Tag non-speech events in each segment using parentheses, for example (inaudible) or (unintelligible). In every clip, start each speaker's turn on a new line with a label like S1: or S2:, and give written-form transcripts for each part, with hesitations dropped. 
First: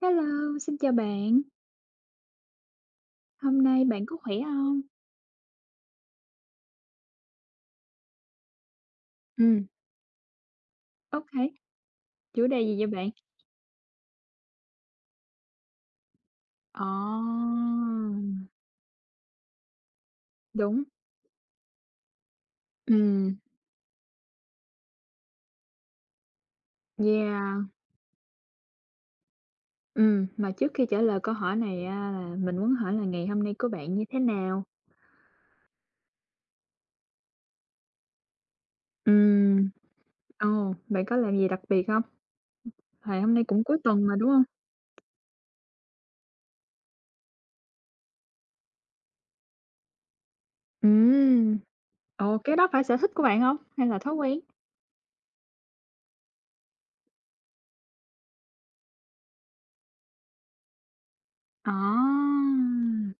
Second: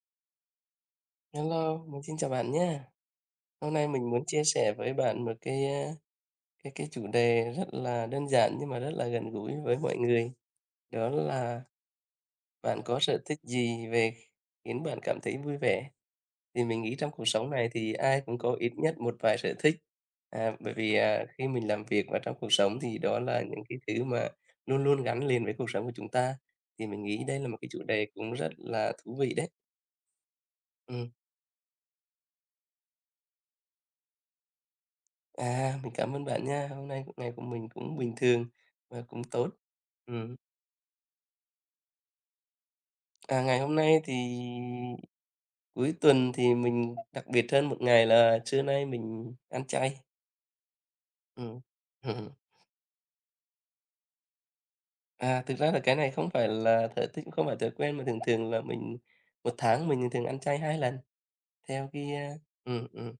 S1: Hello, xin chào bạn.
S2: Hello, mình xin chào bạn nhé.
S1: Hôm
S2: Hôm
S1: nay
S2: nay
S1: bạn
S2: mình
S1: có
S2: muốn
S1: khỏe
S2: chia sẻ
S1: không?
S2: với bạn một cái, a, cái cái chủ đề rất là đơn giản nhưng mà rất là gần gũi
S1: Ừm,
S2: với mọi người, đó
S1: OK,
S2: là
S1: chủ đề gì
S2: bạn
S1: vậy
S2: có
S1: bạn?
S2: sở thích gì về khiến bạn cảm thấy vui vẻ? Thì mình
S1: Ờ,
S2: nghĩ trong cuộc sống này thì ai cũng có ít nhất một vài sở thích, bởi
S1: đúng,
S2: vì, khi mình làm việc và trong cuộc sống thì đó
S1: ừm,
S2: là những cái thứ mà luôn luôn gắn liền với cuộc sống của chúng ta, thì mình nghĩ đây là một
S1: yeah,
S2: cái chủ đề cũng rất là thú vị đấy.
S1: mà trước khi trả
S2: Ừm.
S1: lời câu hỏi này á là mình muốn hỏi là ngày hôm nay của bạn như thế nào?
S2: À, mình cảm ơn bạn nha. Hôm nay ngày của mình cũng bình thường và cũng tốt.
S1: Ừm,
S2: Ừm.
S1: ồ, bạn có làm gì đặc biệt không? Tại hôm
S2: À,
S1: nay
S2: ngày
S1: cũng
S2: hôm
S1: cuối
S2: nay
S1: tuần
S2: thì
S1: mà, đúng không?
S2: cuối tuần thì mình đặc biệt hơn một ngày là trưa nay mình ăn chay.
S1: Ừm,
S2: Ừm. (laughs)
S1: ồ, cái đó phải sở thích của bạn không, hay là thói quen?
S2: À, thực ra là cái này không phải là thói thích không phải thói quen mà thường thường là mình một tháng mình thường ăn chay 2 lần, theo cái, a
S1: À,
S2: ừm, ừm,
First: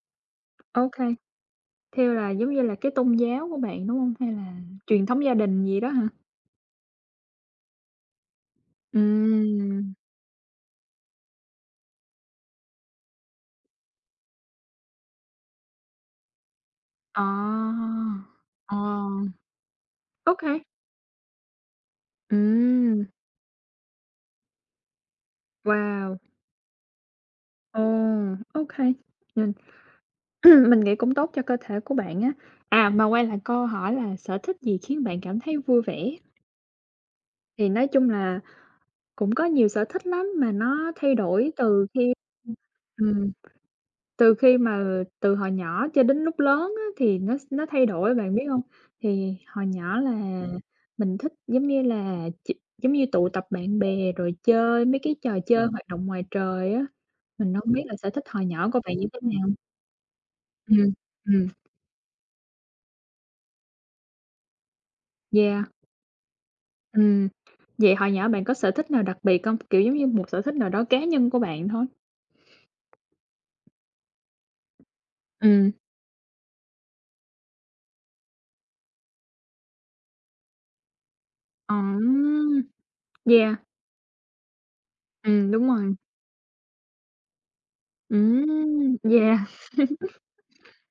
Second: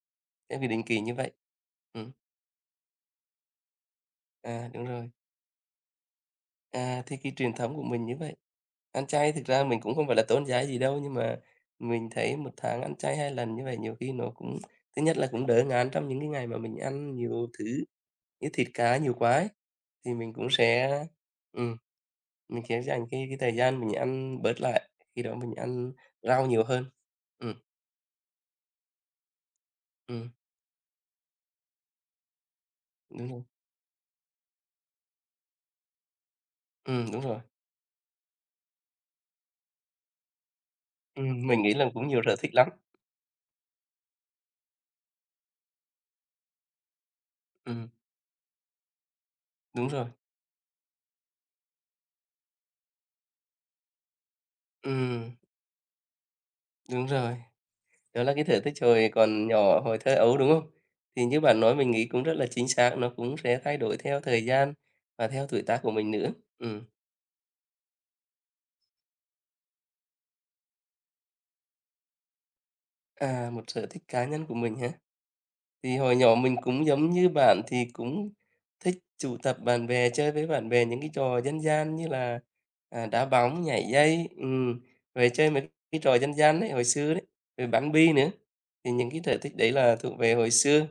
S2: theo cái định kỳ như
S1: OK,
S2: vậy. Ừm,
S1: theo là giống như là cái tôn giáo của bạn, đúng không? Hay là
S2: Đúng
S1: truyền
S2: rồi.
S1: thống gia đình gì đó hả?
S2: À, thế cái truyền thống của mình như vậy. Ăn chay thực ra mình
S1: Ừm,
S2: cũng không phải là tôn giáo gì đâu, nhưng mà mình thấy một tháng ăn chay 2 lần như vậy nhiều khi nó cũng thứ nhất là cũng đỡ ngán trong những cái ngày mà mình ăn nhiều thứ
S1: à,
S2: như thịt
S1: ờ,
S2: cá nhiều quá ấy, thì mình cũng
S1: ok,
S2: ừm, sẽ
S1: ừm,
S2: dành cái thời gian mình ăn bớt lại, khi đó mình ăn
S1: wow,
S2: rau nhiều hơn. Ừm,
S1: ồ, ok, mình
S2: ừm,
S1: (clears throat) mình nghĩ cũng tốt cho cơ thể của bạn á. À, mà quay
S2: đúng
S1: lại
S2: rồi.
S1: câu hỏi là sở thích gì khiến bạn cảm thấy vui vẻ?
S2: Đúng rồi.
S1: Thì nói chung là cũng có nhiều sở thích lắm mà nó thay đổi
S2: Mình nghĩ
S1: từ
S2: là cũng
S1: khi
S2: nhiều sở thích lắm.
S1: ừm. Từ khi mà từ hồi nhỏ cho đến lúc lớn á, thì nó thay
S2: Ừm,
S1: đổi bạn biết hông? Thì hồi
S2: đúng
S1: nhỏ
S2: rồi.
S1: là mình thích, giống như là, giống như tụ tập bạn bè rồi chơi mấy cái
S2: Ừm,
S1: trò chơi, hoạt động ngoài trời á.
S2: đúng rồi.
S1: Mình hông biết là sở
S2: Đó
S1: thích
S2: là cái
S1: hồi
S2: thử
S1: nhỏ
S2: thách
S1: của bạn như
S2: hồi
S1: thế
S2: còn
S1: nào?
S2: nhỏ, hồi thơ ấu, đúng không?
S1: Ừm,
S2: Thì như
S1: ừm,
S2: bạn nói mình nghĩ cũng rất là chính xác, nó cũng sẽ thay đổi theo thời gian và theo tuổi
S1: yeah,
S2: tác của mình nữa. Ừm,
S1: ừm. Vậy hồi nhỏ bạn có sở thích nào đặc biệt hông? Kiểu, giống như một sở thích nào đó cá nhân của bạn thôi?
S2: Một sở thích cá nhân của mình ha.
S1: Ừm,
S2: Thì hồi nhỏ mình cũng giống như bạn thì cũng thích tụ tập bạn bè, chơi với bạn bè những cái trò dân
S1: ờ.
S2: gian như là, đá
S1: Yeah.
S2: bóng, nhảy dây, rồi chơi
S1: Đúng
S2: mấy
S1: rồi.
S2: cái trò dân gian đấy hồi xưa đấy, rồi bắn bi nữa. Thì những cái sở
S1: Yeah,
S2: thích đấy là thuộc về hồi xưa,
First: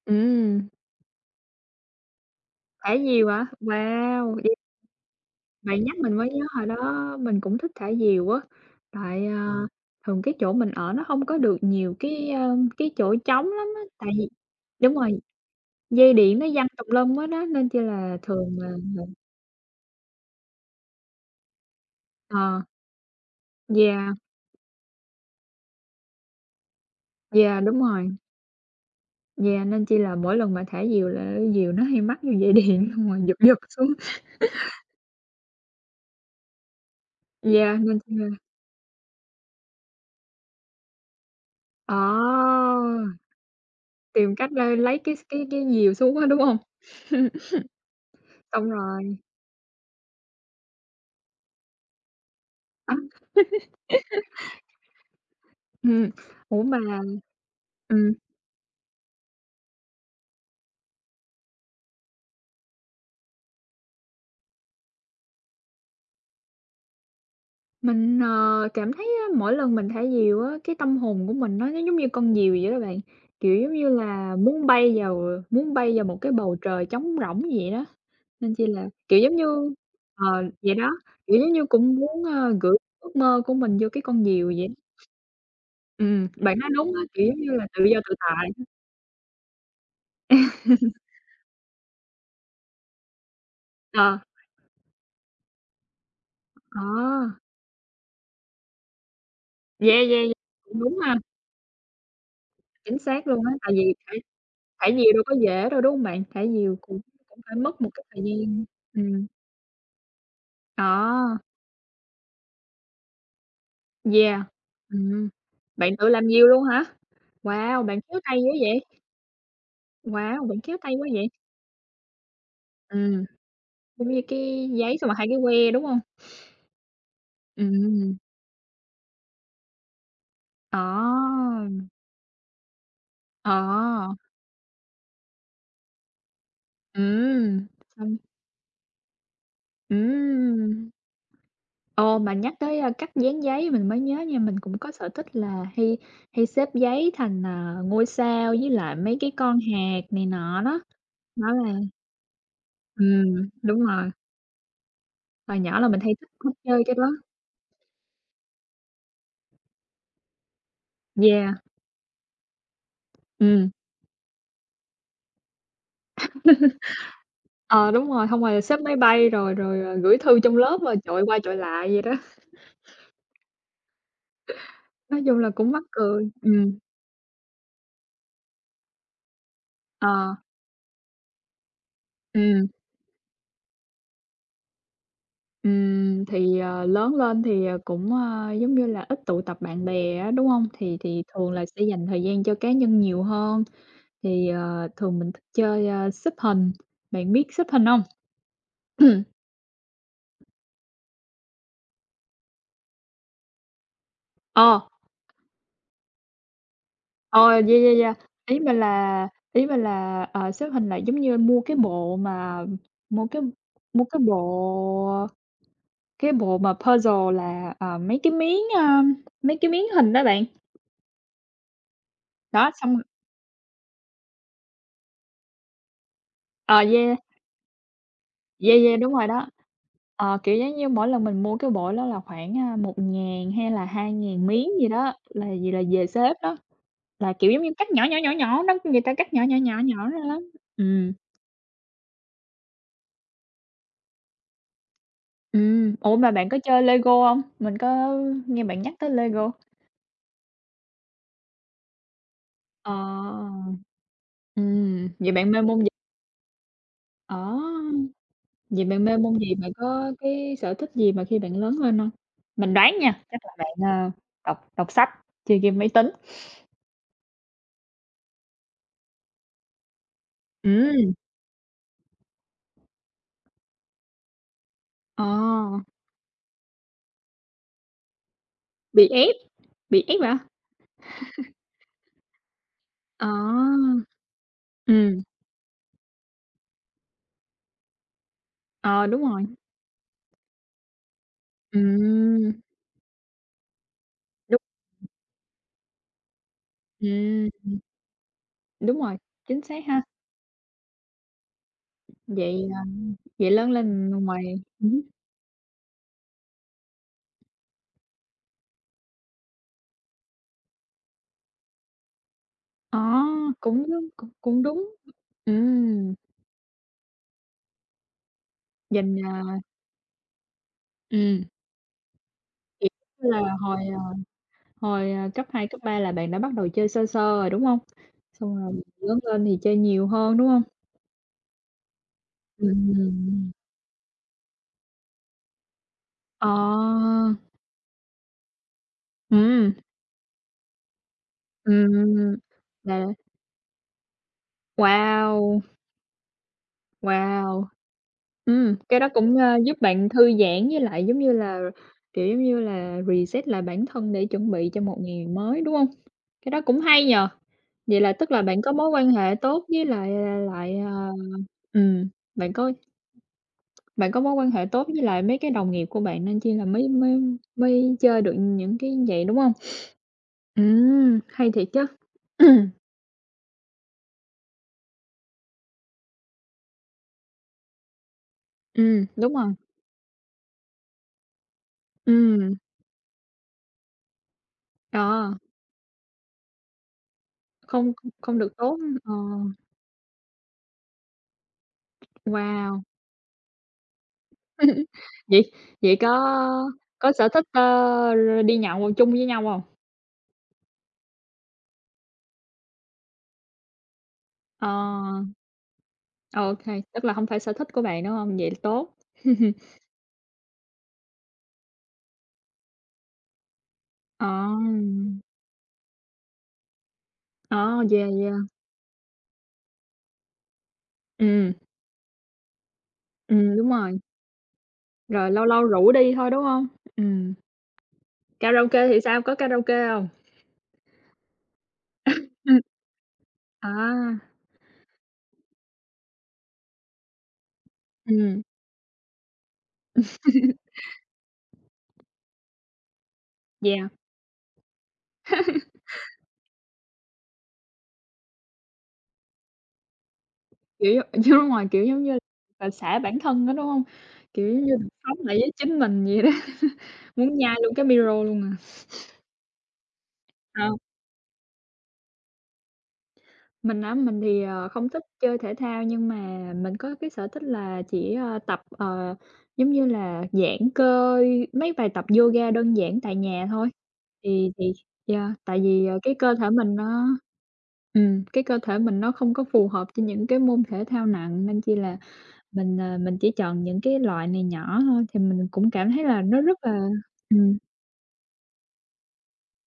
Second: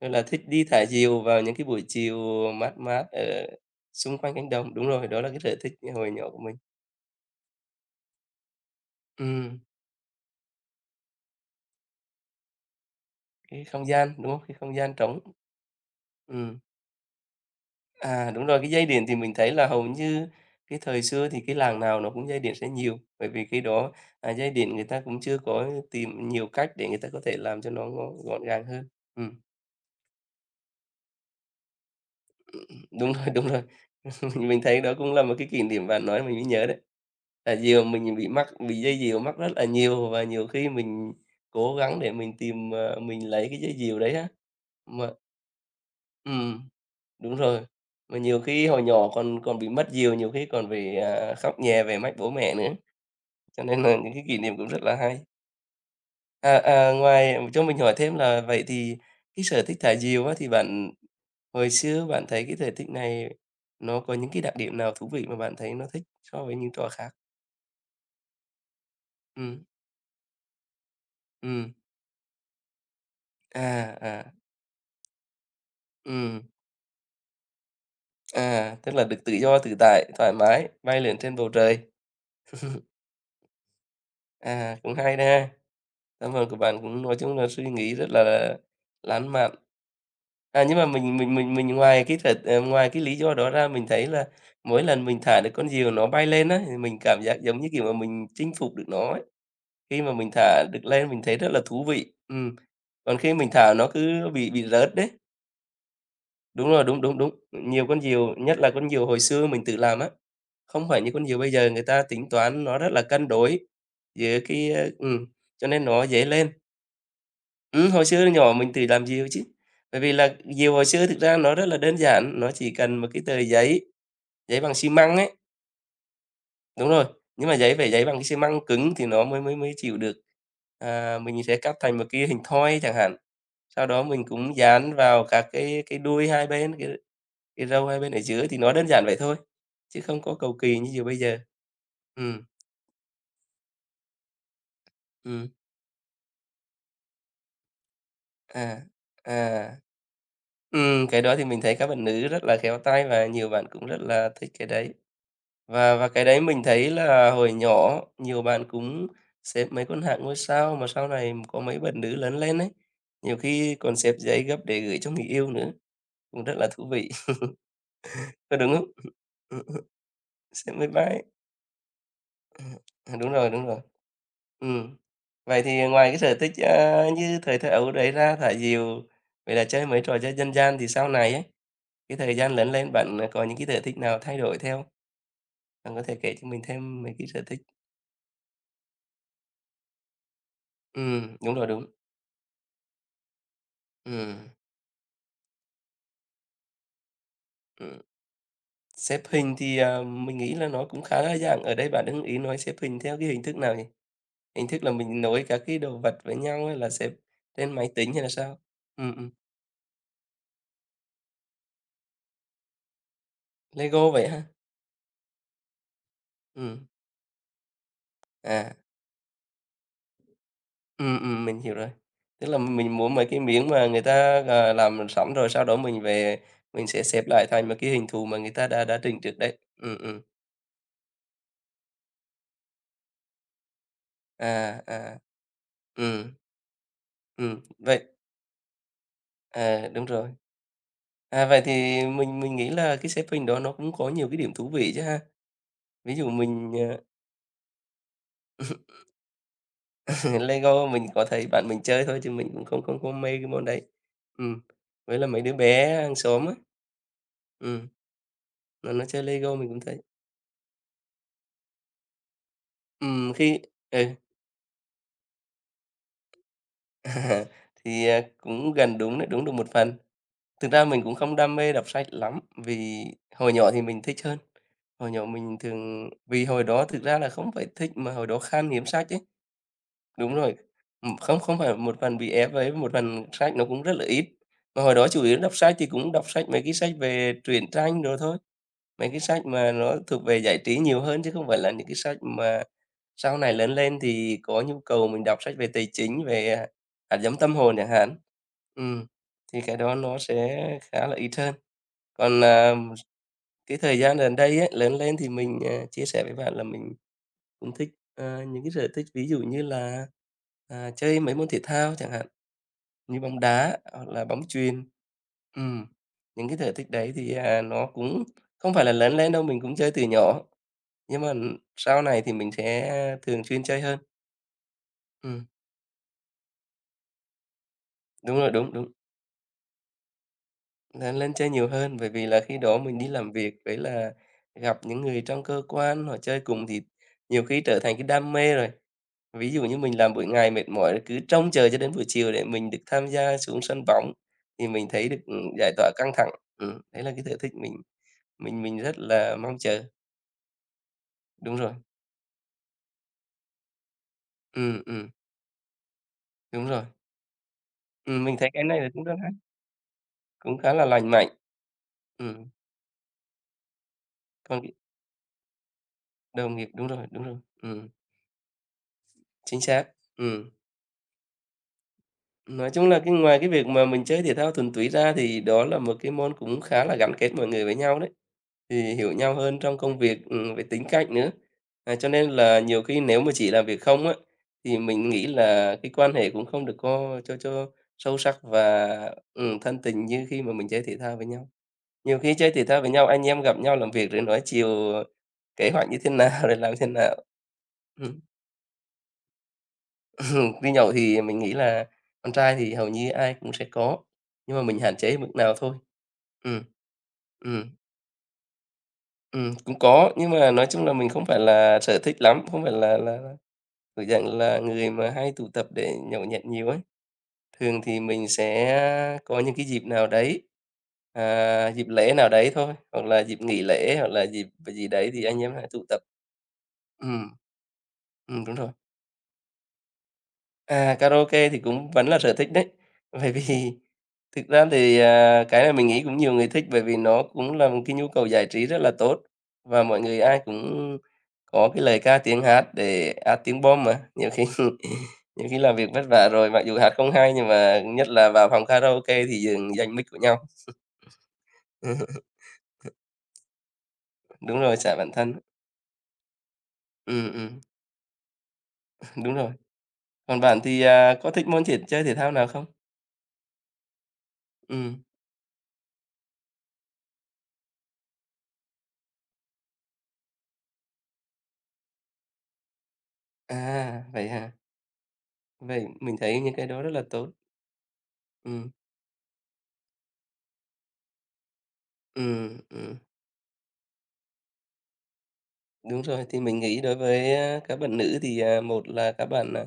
S2: rồi là thích
S1: ừm.
S2: đi thả diều vào những cái buổi chiều mát
S1: Thả
S2: mát
S1: diều hả?
S2: ở xung quanh
S1: Wow!
S2: cánh đồng. Đúng rồi, đó là cái sở thích
S1: Bạn nhắc
S2: hồi
S1: mình mới
S2: nhỏ của
S1: nhớ
S2: mình.
S1: hồi đó mình cũng thích thả diều á, tại,
S2: Ừm,
S1: thường cái chỗ mình ở nó không có được nhiều cái, cái chỗ trống
S2: cái
S1: lắm á,
S2: không
S1: tại
S2: gian, đúng
S1: vì
S2: không? Cái không
S1: đúng
S2: gian
S1: rồi,
S2: trống.
S1: dây điện nó
S2: Ừm.
S1: giăng tùm lum hết á, nên chỉ là
S2: À, đúng
S1: thường
S2: rồi,
S1: là
S2: cái dây điện thì mình thấy là hầu như cái thời xưa thì cái làng nào nó cũng dây điện
S1: ờ,
S2: sẽ nhiều, bởi vì cái đó,
S1: yeah,
S2: à, dây điện người ta cũng chưa có tìm nhiều cách để người ta có thể
S1: yeah,
S2: làm cho
S1: đúng
S2: nó
S1: rồi,
S2: gọn gọn gàng hơn. Ừm,
S1: yeah, nên chỉ là mỗi lần mà thả diều là diều nó hay mắc vô dây điện
S2: (laughs)
S1: (laughs) xong
S2: đúng
S1: rồi
S2: rồi,
S1: giật
S2: đúng
S1: giật
S2: rồi.
S1: xuống.
S2: (laughs) Mình thấy đó cũng là một cái kỷ niệm bạn nói mình mới nhớ đấy. Là
S1: Yeah,
S2: diều
S1: nên
S2: mình
S1: chi là
S2: bị mắc bị dây diều mắc rất là nhiều và nhiều khi mình cố
S1: ờ,
S2: gắng để mình tìm, mình lấy cái dây diều đấy á,
S1: tìm cách lấy
S2: mà
S1: cái cái diều xuống á, đúng không?
S2: ừm. Đúng rồi. Mà nhiều khi
S1: Xong
S2: hồi nhỏ
S1: rồi
S2: còn còn bị mất diều, nhiều khi còn phải, khóc nhè về mách bố mẹ nữa,
S1: á,
S2: cho nên là những cái kỷ niệm cũng rất là hay.
S1: ừm,
S2: À,
S1: ủa mà
S2: à, ngoài cho mình hỏi
S1: ừm.
S2: thêm là vậy thì cái sở thích thả diều á, thì bạn hồi xưa bạn thấy cái sở thích này nó có những cái đặc điểm nào thú vị mà bạn thấy nó thích so với những trò khác?
S1: Mình, cảm thấy á, mỗi
S2: ừ
S1: lần mình thả diều á, cái tâm hồn của mình
S2: ừ
S1: nó giống như con diều vậy đó bạn, kiểu, giống như
S2: à, à,
S1: là muốn bay vào một cái
S2: ừ
S1: bầu trời trống rỗng vậy đó, nên chi là,
S2: Tức là
S1: kiểu,
S2: được tự
S1: giống
S2: do
S1: như
S2: tự tại,
S1: ờ,
S2: thoải mái,
S1: vậy đó,
S2: bay lượn trên
S1: kiểu,
S2: bầu
S1: giống như
S2: trời.
S1: cũng muốn, gửi ước mơ của mình vô cái con diều vậy.
S2: À, cũng hay đó ha. Cảm ơn của
S1: Bạn nói
S2: bạn
S1: đúng á,
S2: cũng nói
S1: kiểu,
S2: chung
S1: giống
S2: là
S1: như
S2: suy
S1: là tự
S2: nghĩ
S1: do
S2: rất
S1: tự
S2: là
S1: tại.
S2: lãng mạn. À, nhưng mà mình ngoài cái lý do đó ra mình thấy
S1: Ờ,
S2: là mỗi lần mình thả được con diều nó bay lên á, thì
S1: ờ,
S2: mình cảm giác giống như, kiểu, mà mình chinh phục được nó ấy.
S1: yeah,
S2: Khi mà
S1: yeah,
S2: mình
S1: yeah,
S2: thả
S1: cũng
S2: được
S1: đúng
S2: lên
S1: ha,
S2: mình thấy rất là thú vị. Ừm.
S1: chính
S2: Còn
S1: xác
S2: khi
S1: luôn
S2: mình
S1: á, tại
S2: thả nó
S1: vì thả
S2: cứ bị
S1: thả
S2: rớt đấy.
S1: diều đâu có dễ đâu, đúng hông bạn? Thả
S2: Đúng
S1: diều
S2: rồi,
S1: cũng
S2: đúng, đúng, đúng.
S1: cũng phải mất
S2: Nhiều
S1: một
S2: con
S1: cái thời
S2: diều, nhất
S1: gian.
S2: là con diều hồi
S1: Ừm,
S2: xưa mình tự làm á, không phải như con
S1: ờ.
S2: diều bây giờ người ta tính toán nó rất là cân đối giữa
S1: Yeah,
S2: cái, ơ
S1: ừm,
S2: cho nên
S1: bạn
S2: nó
S1: tự
S2: dễ
S1: làm nhiều
S2: lên.
S1: luôn hả? Wow, bạn
S2: Hồi
S1: khéo
S2: xưa
S1: tay dữ
S2: nhỏ mình tự
S1: vậy?
S2: làm diều chứ. Bởi vì là
S1: Wow, bạn
S2: diều
S1: khéo
S2: hồi
S1: tay
S2: xưa
S1: quá
S2: thực
S1: vậy?
S2: ra nó rất là đơn giản, nó chỉ cần một cái
S1: Ừm,
S2: tờ giấy,
S1: giống như
S2: giấy
S1: cái
S2: bằng xi
S1: giấy xong rồi
S2: măng
S1: hai
S2: ấy.
S1: cái que, đúng hông?
S2: Đúng rồi, nhưng mà giấy phải giấy bằng
S1: Ừm,
S2: cái xi măng cứng thì nó mới mới mới chịu được.
S1: ờ,
S2: À, mình sẽ cắt thành một cái hình thoi chẳng hạn, sau đó
S1: ờ,
S2: mình cũng dán vào các cái đuôi hai bên, cái
S1: ừm,
S2: cái râu hai bên
S1: xong
S2: ở giữa thì nó đơn giản vậy thôi, chứ không có cầu kỳ như
S1: ừm.
S2: diều bây giờ.
S1: Ồ,
S2: ừ
S1: mà nhắc tới, cách dán giấy mình mới nhớ nha, mình cũng có sở thích
S2: ừ
S1: là hay hay xếp giấy thành, à, ngôi sao với
S2: à,
S1: lại mấy cái con
S2: à,
S1: hạt này nọ đó,
S2: cái đó thì
S1: nó
S2: mình
S1: là
S2: thấy các bạn nữ rất là khéo tay và nhiều bạn
S1: đúng
S2: cũng rất
S1: rồi,
S2: là thích cái đấy.
S1: hồi nhỏ là
S2: Và
S1: mình
S2: và
S1: hay
S2: cái
S1: thích
S2: đấy
S1: thích
S2: mình
S1: chơi
S2: thấy
S1: cái đó.
S2: là hồi nhỏ nhiều bạn cũng xếp mấy con hạng ngôi sao, mà sau này
S1: Yeah,
S2: có mấy bạn nữ lớn lên ấy, nhiều
S1: ừm.
S2: khi còn xếp giấy gấp để gửi cho người yêu nữa, cũng rất là thú vị,
S1: Ờ, đúng rồi,
S2: (laughs)
S1: hông
S2: có
S1: rồi
S2: đúng
S1: xếp
S2: không?
S1: máy bay rồi rồi,
S2: (laughs)
S1: ờ, gửi thư trong
S2: Xếp
S1: lớp
S2: mấy
S1: rồi chọi
S2: bãi,
S1: qua chọi lại vậy đó. (laughs)
S2: à, đúng rồi, đúng rồi. ừ
S1: Nói chung là
S2: Vậy
S1: cũng mắc
S2: thì ngoài cái
S1: cười.
S2: sở thích, a, như thời thơ ấu đấy ra, thả diều, vậy là chơi mấy trò chơi
S1: Ờ,
S2: dân gian thì sau này ấy, cái thời gian
S1: ừm,
S2: lớn lên bạn, có những cái sở thích nào thay đổi theo? Bạn có thể kể cho
S1: thì,
S2: mình
S1: ờ,
S2: thêm
S1: lớn
S2: mấy cái sở
S1: lên
S2: thích
S1: thì, ờ, cũng, ơ, giống như là, ít tụ tập bạn bè á, đúng hông? Thì
S2: ừm,
S1: thường
S2: Đúng
S1: là
S2: rồi,
S1: sẽ
S2: đúng.
S1: dành thời gian cho cá nhân nhiều hơn, thì,
S2: Ừm,
S1: ờ, thường mình thích chơi, a, xếp hình. Bạn biết xếp hình
S2: ừm.
S1: hông?
S2: Xếp
S1: (clears throat)
S2: hình thì, mình nghĩ là nó cũng khá đa dạng, ở đây bạn đang ý nói xếp hình theo cái hình thức nào nhỉ? Hình
S1: Ờ.
S2: thức là mình nối các cái đồ vật với nhau hay là xếp
S1: Ờ, yeah,
S2: trên máy
S1: yeah,
S2: tính
S1: yeah.
S2: hay là sao? Ừm, ừm,
S1: Ý mình là, ờ, xếp hình lại giống như mua cái bộ mà mua cái mua
S2: Lego vậy ha.
S1: cái bộ mà
S2: Ừm,
S1: puzzle là, ờ, mấy cái miếng,
S2: à,
S1: mấy cái miếng hình đó bạn.
S2: mình hiểu rồi. Tức là
S1: Đó, xong
S2: mình muốn mấy cái miếng mà người ta, làm sẵn rồi sau đó mình về
S1: ờ,
S2: mình sẽ
S1: yeah,
S2: xếp lại thành một cái hình thù mà người ta
S1: yeah,
S2: đã
S1: yeah,
S2: đã
S1: đúng
S2: trình
S1: rồi
S2: trước
S1: đó.
S2: đấy.
S1: Ờ, kiểu, giống như mỗi lần mình mua cái bộ đó là khoảng, 1.000 hay là 2.000 miếng
S2: À,
S1: gì đó,
S2: à.
S1: là gì là về
S2: Ừm,
S1: xếp đó. Là, kiểu, giống như cắt nhỏ,
S2: vậy
S1: nhỏ, nhỏ, nhỏ đó, người ta cắt nhỏ, nhỏ, nhỏ,
S2: à, đúng
S1: nhỏ ra
S2: rồi.
S1: lắm. Ừm.
S2: À, vậy thì mình nghĩ là cái xếp hình đó nó cũng có nhiều cái điểm thú vị chứ ha? Ví
S1: Ủa,
S2: dụ
S1: mà bạn có
S2: mình,
S1: chơi
S2: ờ,
S1: Lego hông? Mình có nghe bạn nhắc tới Lego.
S2: (laughs) Lego mình có thấy bạn mình chơi thôi chứ mình cũng không không có mê cái
S1: Ờ.
S2: món đấy. Ừm, với là
S1: Vậy
S2: mấy
S1: bạn
S2: đứa
S1: mê môn gì?
S2: bé hàng xóm á.
S1: Ờ,
S2: Ừm,
S1: vậy
S2: nó
S1: bạn
S2: nó
S1: mê
S2: chơi
S1: môn gì?
S2: Lego mình
S1: Bạn
S2: cũng thấy.
S1: có cái sở thích gì mà khi bạn lớn lên hông? Mình đoán nha,
S2: Ừm,
S1: chắc là
S2: khi
S1: bạn,
S2: ừ,
S1: ờ, đọc đọc sách, chơi game máy tính.
S2: (laughs) thì, cũng gần đúng đấy, đúng được một phần. Thực ra mình
S1: Ừm.
S2: cũng không đam mê đọc sách lắm, vì hồi nhỏ thì mình thích hơn. Hồi
S1: Ờ,
S2: nhỏ mình thường vì hồi đó thực ra là không phải thích mà hồi đó khan hiếm
S1: bị
S2: sách ấy.
S1: ép, bị ép
S2: Đúng
S1: hả?
S2: rồi. Không không phải một phần bị ép ấy, một phần
S1: Ờ.
S2: sách nó cũng rất là ít. Mà hồi đó
S1: Ừm.
S2: chủ yếu đọc sách thì cũng đọc sách mấy cái sách về truyện tranh rồi thôi,
S1: Ờ,
S2: mấy cái
S1: đúng rồi.
S2: sách mà nó thuộc về giải trí nhiều hơn chứ không phải là những cái sách
S1: Ừm,
S2: mà sau này lớn lên thì
S1: đúng,
S2: có nhu cầu mình đọc sách về tài chính, về, hạt giống tâm
S1: ừm,
S2: hồn chẳng hạn.
S1: đúng
S2: Ừm,
S1: rồi,
S2: thì
S1: chính
S2: cái
S1: xác
S2: đó
S1: ha.
S2: nó sẽ khá là ít hơn. Còn,
S1: Vậy,
S2: à,
S1: à, vậy lớn
S2: cái thời
S1: lên
S2: gian gần
S1: ngoài
S2: đây ấy, lớn
S1: hứm,
S2: lên thì mình, chia sẻ với bạn là mình cũng thích, những cái sở thích ví dụ như là, chơi mấy môn thể thao chẳng hạn,
S1: ờ,
S2: như bóng đá
S1: cũng đúng,
S2: hoặc là
S1: cũng
S2: bóng
S1: cũng
S2: chuyền.
S1: đúng.
S2: Ừm,
S1: Ừm,
S2: những cái sở thích đấy thì, nó cũng không phải là
S1: dành,
S2: lớn lên đâu,
S1: à
S2: mình cũng chơi từ nhỏ, nhưng mà
S1: Ừm.
S2: sau này thì mình
S1: kiểu
S2: sẽ
S1: như là,
S2: thường xuyên
S1: hồi,
S2: chơi
S1: à,
S2: hơn.
S1: hồi, à, cấp
S2: Ừm,
S1: 2 cấp 3 là bạn đã bắt đầu chơi sơ sơ rồi, đúng hông?
S2: đúng rồi,
S1: Xong
S2: đúng,
S1: rồi
S2: đúng,
S1: lớn lên thì chơi nhiều hơn, đúng hông?
S2: lớn lên chơi nhiều hơn, bởi vì là khi đó mình đi làm
S1: Ừm.
S2: việc với là gặp những người trong cơ quan họ chơi
S1: Ờ,
S2: cùng thì nhiều khi trở thành cái đam mê rồi. Ví dụ
S1: ừm,
S2: như mình làm buổi ngày mệt mỏi cứ trông chờ cho đến buổi chiều
S1: ừm,
S2: để mình được
S1: là
S2: tham gia xuống sân bóng thì mình thấy được,
S1: wow,
S2: giải tỏa căng thẳng. Đấy là cái sở thích
S1: wow!
S2: mình mình mình rất
S1: Cái đó cũng,
S2: là mong
S1: giúp
S2: chờ.
S1: bạn thư giãn với lại, giống như
S2: Đúng
S1: là,
S2: rồi.
S1: kiểu, giống như là, reset lại bản thân để chuẩn bị cho
S2: Ừm,
S1: một
S2: ừm,
S1: ngày mới, đúng hông? Cái đó
S2: đúng
S1: cũng
S2: rồi.
S1: hay nhỉ? Vậy là tức
S2: Mình
S1: là
S2: thấy
S1: bạn
S2: cái
S1: có
S2: này
S1: mối
S2: là cũng
S1: quan
S2: rất hay,
S1: hệ tốt với
S2: cũng khá
S1: lại,
S2: là
S1: ờ
S2: lành mạnh.
S1: ừm,
S2: Ừm,
S1: bạn có bạn có mối quan
S2: còn
S1: hệ
S2: cái
S1: tốt với lại mấy cái đồng nghiệp của bạn nên chi
S2: đồng
S1: là
S2: nghiệp đúng
S1: mới
S2: rồi,
S1: mới
S2: đúng rồi.
S1: mới chơi được những cái vậy, đúng hông?
S2: Chính xác. Ừm,
S1: Hay thiệt chứ.
S2: nói chung là cái ngoài cái việc mà mình chơi thể thao thuần túy ra thì đó là một cái môn cũng khá là gắn kết mọi người với nhau đấy. Thì hiểu
S1: Đúng
S2: nhau
S1: rồi,
S2: hơn trong công việc, về tính cách nữa. À, cho nên
S1: ừm,
S2: là nhiều khi nếu mà chỉ làm việc không á, thì mình nghĩ
S1: ờ,
S2: là cái quan hệ cũng không được có cho
S1: không
S2: sâu
S1: không
S2: sắc
S1: được tốt,
S2: và,
S1: ờ,
S2: thân tình như khi mà mình chơi thể thao với nhau. Nhiều khi chơi thể thao
S1: wow.
S2: với nhau, anh em gặp nhau làm việc rồi nói
S1: (laughs)
S2: chiều, ờ,
S1: Vậy
S2: kế hoạch
S1: vậy
S2: như thế nào, (laughs) rồi làm thế
S1: có
S2: nào.
S1: sở thích,
S2: Ừm,
S1: đi nhậu chung với nhau không?
S2: (clears throat) đi nhậu thì mình nghĩ là con trai thì hầu như ai cũng sẽ có, nhưng mà
S1: Ờ,
S2: mình hạn chế mức nào thôi.
S1: ô,
S2: Ừm.
S1: tức là không phải sở thích
S2: Ừm.
S1: của bạn, đúng không? Vậy là tốt.
S2: Cũng
S1: (laughs)
S2: có, nhưng mà nói chung là mình không phải là sở thích lắm, không phải là, kiểu
S1: Ờ,
S2: dạng là, người mà hay tụ tập để nhậu nhẹt nhiều ấy. Thường
S1: ờ,
S2: thì
S1: yeah,
S2: mình
S1: yeah,
S2: sẽ có những cái dịp nào đấy,
S1: ừm,
S2: à, dịp lễ nào đấy thôi, hoặc là dịp nghỉ
S1: đúng
S2: lễ,
S1: rồi,
S2: hoặc là dịp gì đấy thì
S1: rồi
S2: anh
S1: lâu
S2: em
S1: lâu
S2: hãy tụ
S1: rủ
S2: tập.
S1: đi thôi, đúng không?
S2: Ừm.
S1: Ừm,
S2: Đúng rồi.
S1: karaoke thì sao, có karaoke hông?
S2: À, karaoke thì cũng vẫn là sở thích đấy. Bởi vì (laughs)
S1: À,
S2: thực ra thì, à, cái này mình nghĩ cũng nhiều người thích bởi vì nó cũng là một cái nhu cầu
S1: ừm,
S2: giải trí rất là tốt, và mọi người ai cũng có cái lời ca tiếng hát để hát tiếng Bom
S1: yeah,
S2: mà. Nhiều khi (laughs) nhiều khi làm việc vất vả rồi, mặc dù hát không hay nhưng mà nhất là vào phòng karaoke thì dừng giành mic của nhau.
S1: kiểu (laughs) đúng ngoài kiểu, giống như
S2: (laughs)
S1: là xả bản thân đó đúng không? Kiểu, giống
S2: Đúng
S1: như
S2: rồi,
S1: được
S2: xả bản
S1: sống
S2: thân.
S1: lại với chính mình vậy đó, (laughs)
S2: Ừm,
S1: muốn nhai
S2: ừm,
S1: luôn cái micro luôn à.
S2: (laughs) đúng rồi. Còn bạn
S1: Ờ.
S2: thì, à, có thích môn thể chơi thể thao nào không?
S1: Mình á, mình thì, ờ, không thích
S2: Ừm.
S1: chơi thể thao nhưng mà mình có cái sở thích là chỉ, tập, ờ, giống như là giãn cơ, mấy bài tập yoga đơn giản tại nhà thôi.
S2: À, vậy
S1: Thì
S2: hả?
S1: thì yeah, tại vì,
S2: Vậy
S1: ờ, cái
S2: mình
S1: cơ
S2: thấy
S1: thể
S2: những cái
S1: mình
S2: đó rất là
S1: nó
S2: tốt.
S1: cái cơ
S2: Ừm.
S1: thể mình nó không có phù hợp cho những cái môn thể thao nặng nên chỉ là
S2: Ừ,
S1: mình,
S2: ừm,
S1: mình chỉ chọn những cái loại này nhỏ thôi thì mình cũng cảm
S2: đúng
S1: thấy là
S2: rồi. Thì
S1: nó rất
S2: mình nghĩ
S1: là
S2: đối với,
S1: ừm.
S2: a, các bạn nữ thì, à, một là các bạn, à,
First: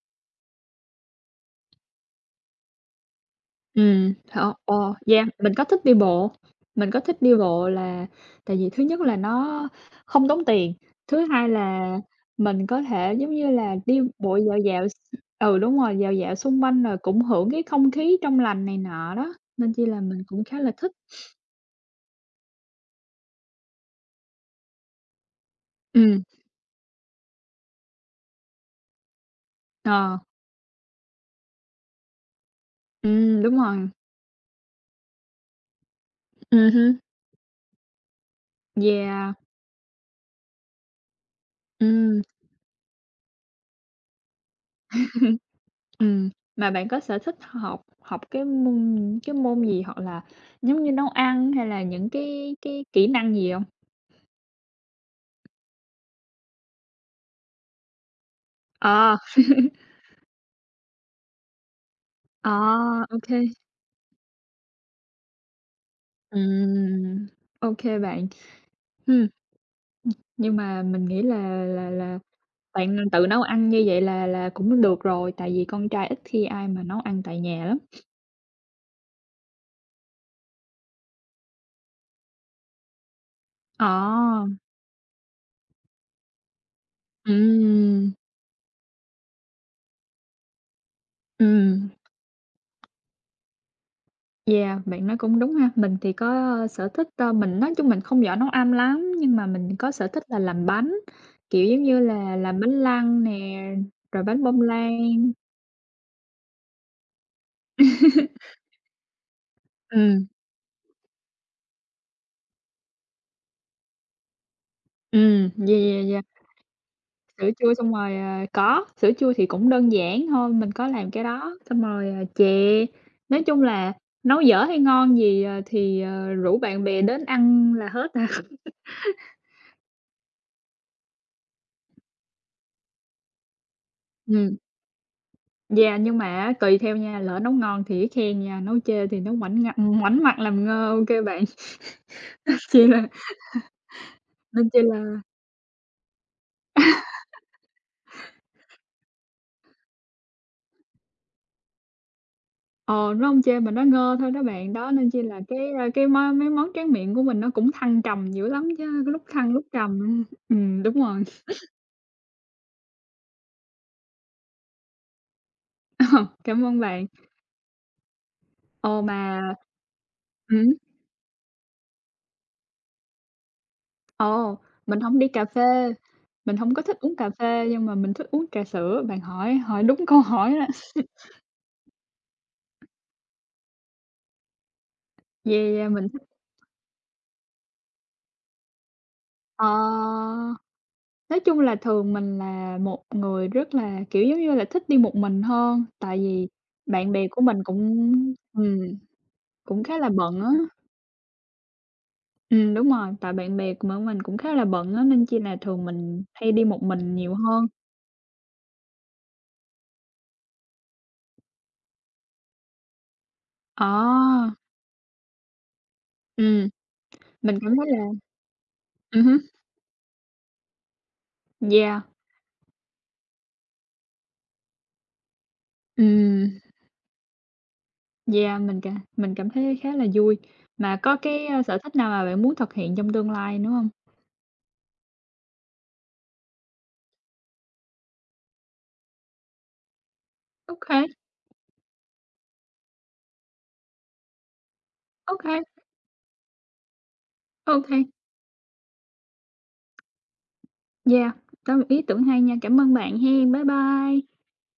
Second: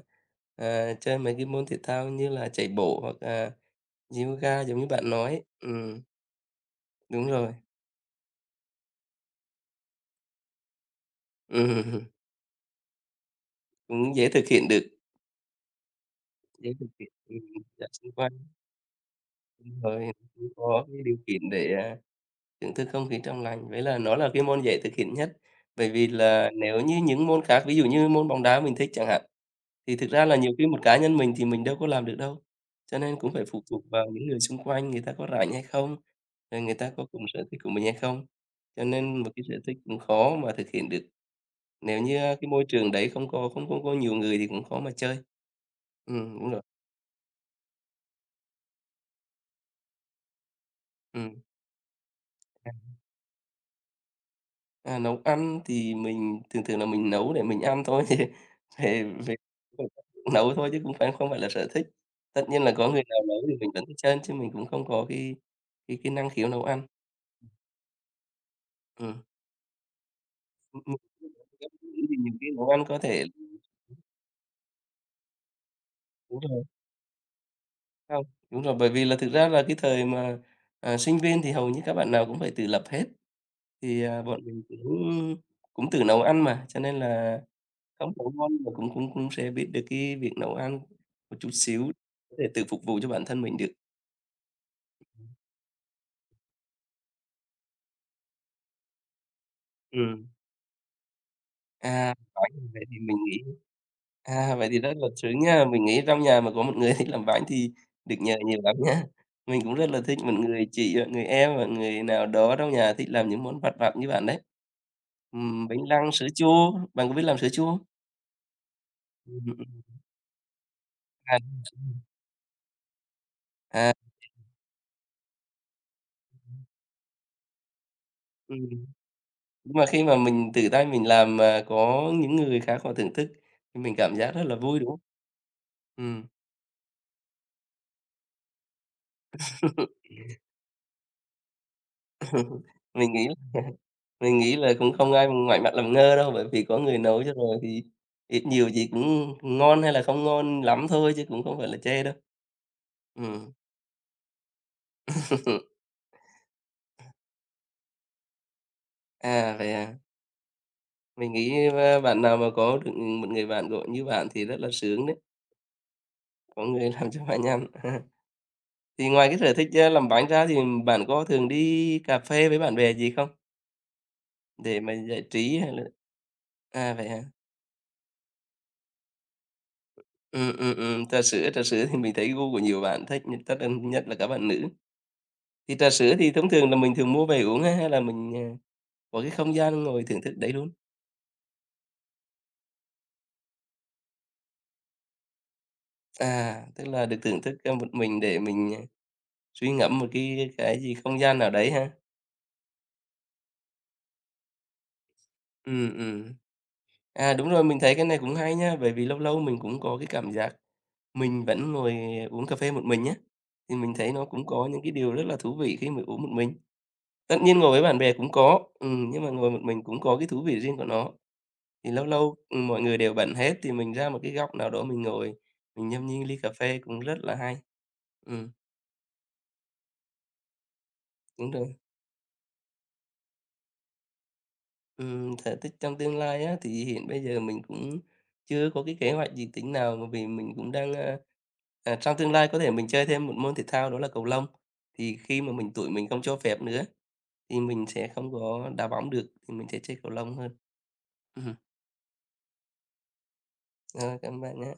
S2: à, chơi mấy cái môn thể thao như là chạy bộ hoặc, à,
S1: Hả?
S2: yoga giống như
S1: Ồ,
S2: bạn
S1: yeah,
S2: nói.
S1: mình có thích
S2: Đúng
S1: đi
S2: rồi.
S1: bộ là tại vì thứ nhất là nó không tốn tiền, thứ hai là
S2: Ừm, (laughs)
S1: mình có thể, giống như là, đi
S2: cũng dễ
S1: bộ
S2: thực
S1: dạo
S2: hiện
S1: dạo
S2: được,
S1: ừ, đúng rồi, dạo dạo xung
S2: dễ
S1: quanh
S2: thực
S1: rồi
S2: hiện,
S1: cũng hưởng cái
S2: dạo
S1: không
S2: xung
S1: khí
S2: quanh,
S1: trong lành này nọ đó, nên
S2: đúng
S1: chi là
S2: rồi,
S1: mình cũng
S2: cũng
S1: khá là
S2: có
S1: thích.
S2: cái điều kiện để, à, thưởng thức không khí trong lành. Với là nó là cái môn dễ thực hiện nhất, bởi vì
S1: Ừm,
S2: là nếu như những môn khác, ví dụ như môn bóng đá mình thích chẳng hạn. Thì thực
S1: ờ,
S2: ra là nhiều khi một cá nhân mình thì mình đâu có làm được đâu, cho nên cũng phải
S1: đúng
S2: phụ
S1: rồi,
S2: thuộc vào những người xung quanh người ta có rảnh hay không, rồi người ta
S1: hứm,
S2: có cùng sở thích của mình hay không. Cho nên một
S1: yeah,
S2: cái sở thích cũng khó mà thực hiện được, nếu như,
S1: ừm,
S2: cái môi trường đấy không có không không có nhiều người thì cũng khó mà chơi.
S1: ừm.
S2: Đúng rồi,
S1: Mà bạn có sở thích học học cái môn gì, hoặc là giống như nấu
S2: ừm.
S1: ăn hay là những cái kỹ năng gì hông?
S2: À, nấu ăn thì mình thường thường là mình nấu để mình ăn thôi, (laughs) về
S1: À. À,
S2: về
S1: (laughs)
S2: về nấu thôi chứ cũng phải không phải là sở thích. Tất nhiên là có người
S1: ok
S2: nào
S1: kê.
S2: nấu thì mình vẫn thích chơi chứ mình cũng không có cái năng khiếu nấu ăn.
S1: Ừm. Ô bạn.
S2: Ừm.
S1: Ừm, nhưng
S2: Ừm,
S1: mà
S2: ừm.
S1: mình nghĩ
S2: (unintelligible)
S1: là là
S2: Nghĩ thì
S1: là
S2: những cái nấu ăn
S1: bạn
S2: có thể
S1: tự nấu ăn như vậy là cũng được rồi, tại vì con trai ít
S2: đúng
S1: khi
S2: rồi,
S1: ai mà nấu ăn tại nhà lắm.
S2: không, đúng rồi, bởi vì là thực ra là cái thời mà, à, sinh viên thì hầu như các bạn nào cũng phải tự lập hết, thì, à, bọn
S1: Ờ.
S2: mình cũng cũng tự nấu ăn mà, cho nên là không
S1: Ừm.
S2: nấu ngon mà cũng cũng cũng sẽ biết được cái việc nấu ăn một chút
S1: Ừm,
S2: xíu, có thể tự phục vụ cho bản thân mình được.
S1: yeah, bạn nói cũng đúng ha. Mình thì có sở thích, mình nói chung mình không giỏi nấu ăn lắm, nhưng mà mình có sở thích
S2: Ừm,
S1: là làm bánh, kiểu, giống như
S2: à,
S1: là
S2: nói
S1: làm
S2: như
S1: bánh
S2: vậy thì mình
S1: lăng
S2: nghĩ
S1: nè, rồi bánh
S2: à,
S1: bông
S2: vậy thì rất là
S1: lan.
S2: sướng nha. Mình nghĩ trong nhà mà có một người (laughs) thích làm bánh thì được nhờ nhiều lắm nha. Mình cũng rất là thích
S1: Ừm,
S2: một người chị hoặc người em hoặc người nào đó trong nhà thích làm những món vặt vặt như bạn đấy.
S1: yeah,
S2: Bánh
S1: yeah,
S2: lăng,
S1: yeah.
S2: sữa chua, bạn có biết làm sữa
S1: Sữa
S2: chua
S1: chua
S2: không?
S1: xong rồi, ờ có, sữa
S2: (laughs)
S1: chua thì
S2: Ừm,
S1: cũng
S2: ừm,
S1: đơn giản thôi, mình có làm cái
S2: à,
S1: đó, xong rồi, ờ, chè. Nói chung là
S2: à,
S1: nấu dở hay ngon gì, ờ, thì, ờ, rủ bạn bè đến ăn là hết à. (laughs)
S2: ừm. Nhưng mà khi mà mình tự tay mình làm mà có những người khác họ thưởng thức thì mình cảm giác rất là
S1: Ừm,
S2: vui, đúng không?
S1: yeah, nhưng
S2: Ừm,
S1: mà á tùy theo nha, lỡ nấu ngon thì khen nha, nấu chê thì nó ngoảnh ngặt
S2: (laughs)
S1: ngoảnh mặt làm ngơ, ok kê bạn. (laughs) Chỉ là
S2: mình nghĩ Mình nghĩ
S1: nên
S2: là
S1: chỉ
S2: cũng không
S1: là
S2: ai ngoảnh mặt làm ngơ đâu, bởi vì có người nấu cho rồi thì ít nhiều gì cũng ngon hay là không ngon lắm thôi chứ cũng không phải là chê đâu.
S1: ờ, nó hông
S2: Ừm.
S1: chê mà nó ngơ thôi đó bạn, đó, nên chỉ là cái,
S2: (laughs)
S1: cái món mấy món tráng miệng của mình nó cũng thăng trầm dữ lắm chứ, có lúc thăng
S2: À,
S1: lúc
S2: vậy à?
S1: trầm. Đúng rồi.
S2: Mình nghĩ, a, bạn nào mà có được một người bạn gọi như bạn thì rất là sướng đấy,
S1: (laughs)
S2: có
S1: Cảm ơn
S2: người
S1: bạn.
S2: làm cho bạn ăn. (laughs)
S1: Ồ,
S2: Thì ngoài cái
S1: mà
S2: sở thích, a, làm bánh ra thì
S1: ừm,
S2: bạn có thường đi cà phê với bạn bè gì không?
S1: ồ,
S2: Để mà
S1: mình hổng
S2: giải
S1: đi cà
S2: trí hay là
S1: phê, mình hông có
S2: à,
S1: thích
S2: vậy
S1: uống
S2: hả?
S1: cà phê nhưng mà mình thích uống trà sữa, bạn hỏi hỏi đúng câu hỏi
S2: Ừm,
S1: đó.
S2: ừm, ừm,
S1: (laughs)
S2: trà sữa thì mình thấy gu của nhiều bạn thích, nhất tất nhiên nhất là các bạn nữ.
S1: Yeah,
S2: Thì
S1: yeah,
S2: trà
S1: mình
S2: sữa
S1: thích
S2: thì thông thường là mình thường mua về uống ha, hay là mình, à, có cái không
S1: ờ,
S2: gian ngồi thưởng thức đấy luôn?
S1: nói chung là thường mình là một người rất là, kiểu, giống như là, thích đi một mình hơn, tại vì
S2: À, tức là
S1: bạn
S2: được
S1: bè của
S2: thưởng thức,
S1: mình
S2: a,
S1: cũng
S2: một mình để mình,
S1: ừm,
S2: à, suy
S1: cũng khá
S2: ngẫm một
S1: là bận á.
S2: cái gì không gian nào đấy ha?
S1: Đúng rồi, tại bạn bè của mình cũng khá là bận á, nên chi là thường
S2: Ừm,
S1: mình
S2: ừm.
S1: hay đi một mình
S2: À,
S1: nhiều
S2: đúng rồi,
S1: hơn.
S2: mình thấy cái này cũng hay nha, bởi vì lâu lâu mình cũng có cái cảm giác mình vẫn ngồi uống cà phê một mình á, thì mình thấy nó cũng
S1: Ờ,
S2: có những cái điều rất là thú vị khi mà uống một mình.
S1: ừm,
S2: Tất
S1: mình
S2: nhiên ngồi
S1: cảm
S2: với
S1: thấy
S2: bạn
S1: là
S2: bè cũng có, nhưng mà
S1: hứm,
S2: ngồi một mình cũng có cái thú vị riêng của nó. Thì
S1: yeah.
S2: lâu lâu, ừ, mọi người đều bận hết thì mình ra một cái góc nào đó mình ngồi, mình nhâm nhi ly cà
S1: Ừm,
S2: phê cũng rất là hay. Ừm,
S1: yeah, mình mình cảm thấy khá là vui. Mà có cái,
S2: đúng rồi.
S1: sở thích nào mà bạn muốn thực hiện trong tương lai nữa hông?
S2: Sở thích trong tương lai á, thì hiện bây giờ mình cũng chưa có cái kế hoạch gì tính nào, bởi vì mình cũng
S1: OK,
S2: đang, a, à, trong tương lai có thể mình chơi thêm một môn thể thao đó là cầu lông. Thì khi mà
S1: OK,
S2: mình tuổi mình không cho phép nữa thì mình sẽ
S1: OK,
S2: không có đá bóng được, thì mình sẽ chơi cầu lông hơn.
S1: yeah,
S2: Ừm,
S1: đó là một ý tưởng hay nha. Cảm ơn bạn hen. Bye
S2: rồi,
S1: bye.
S2: cảm ơn bạn nhé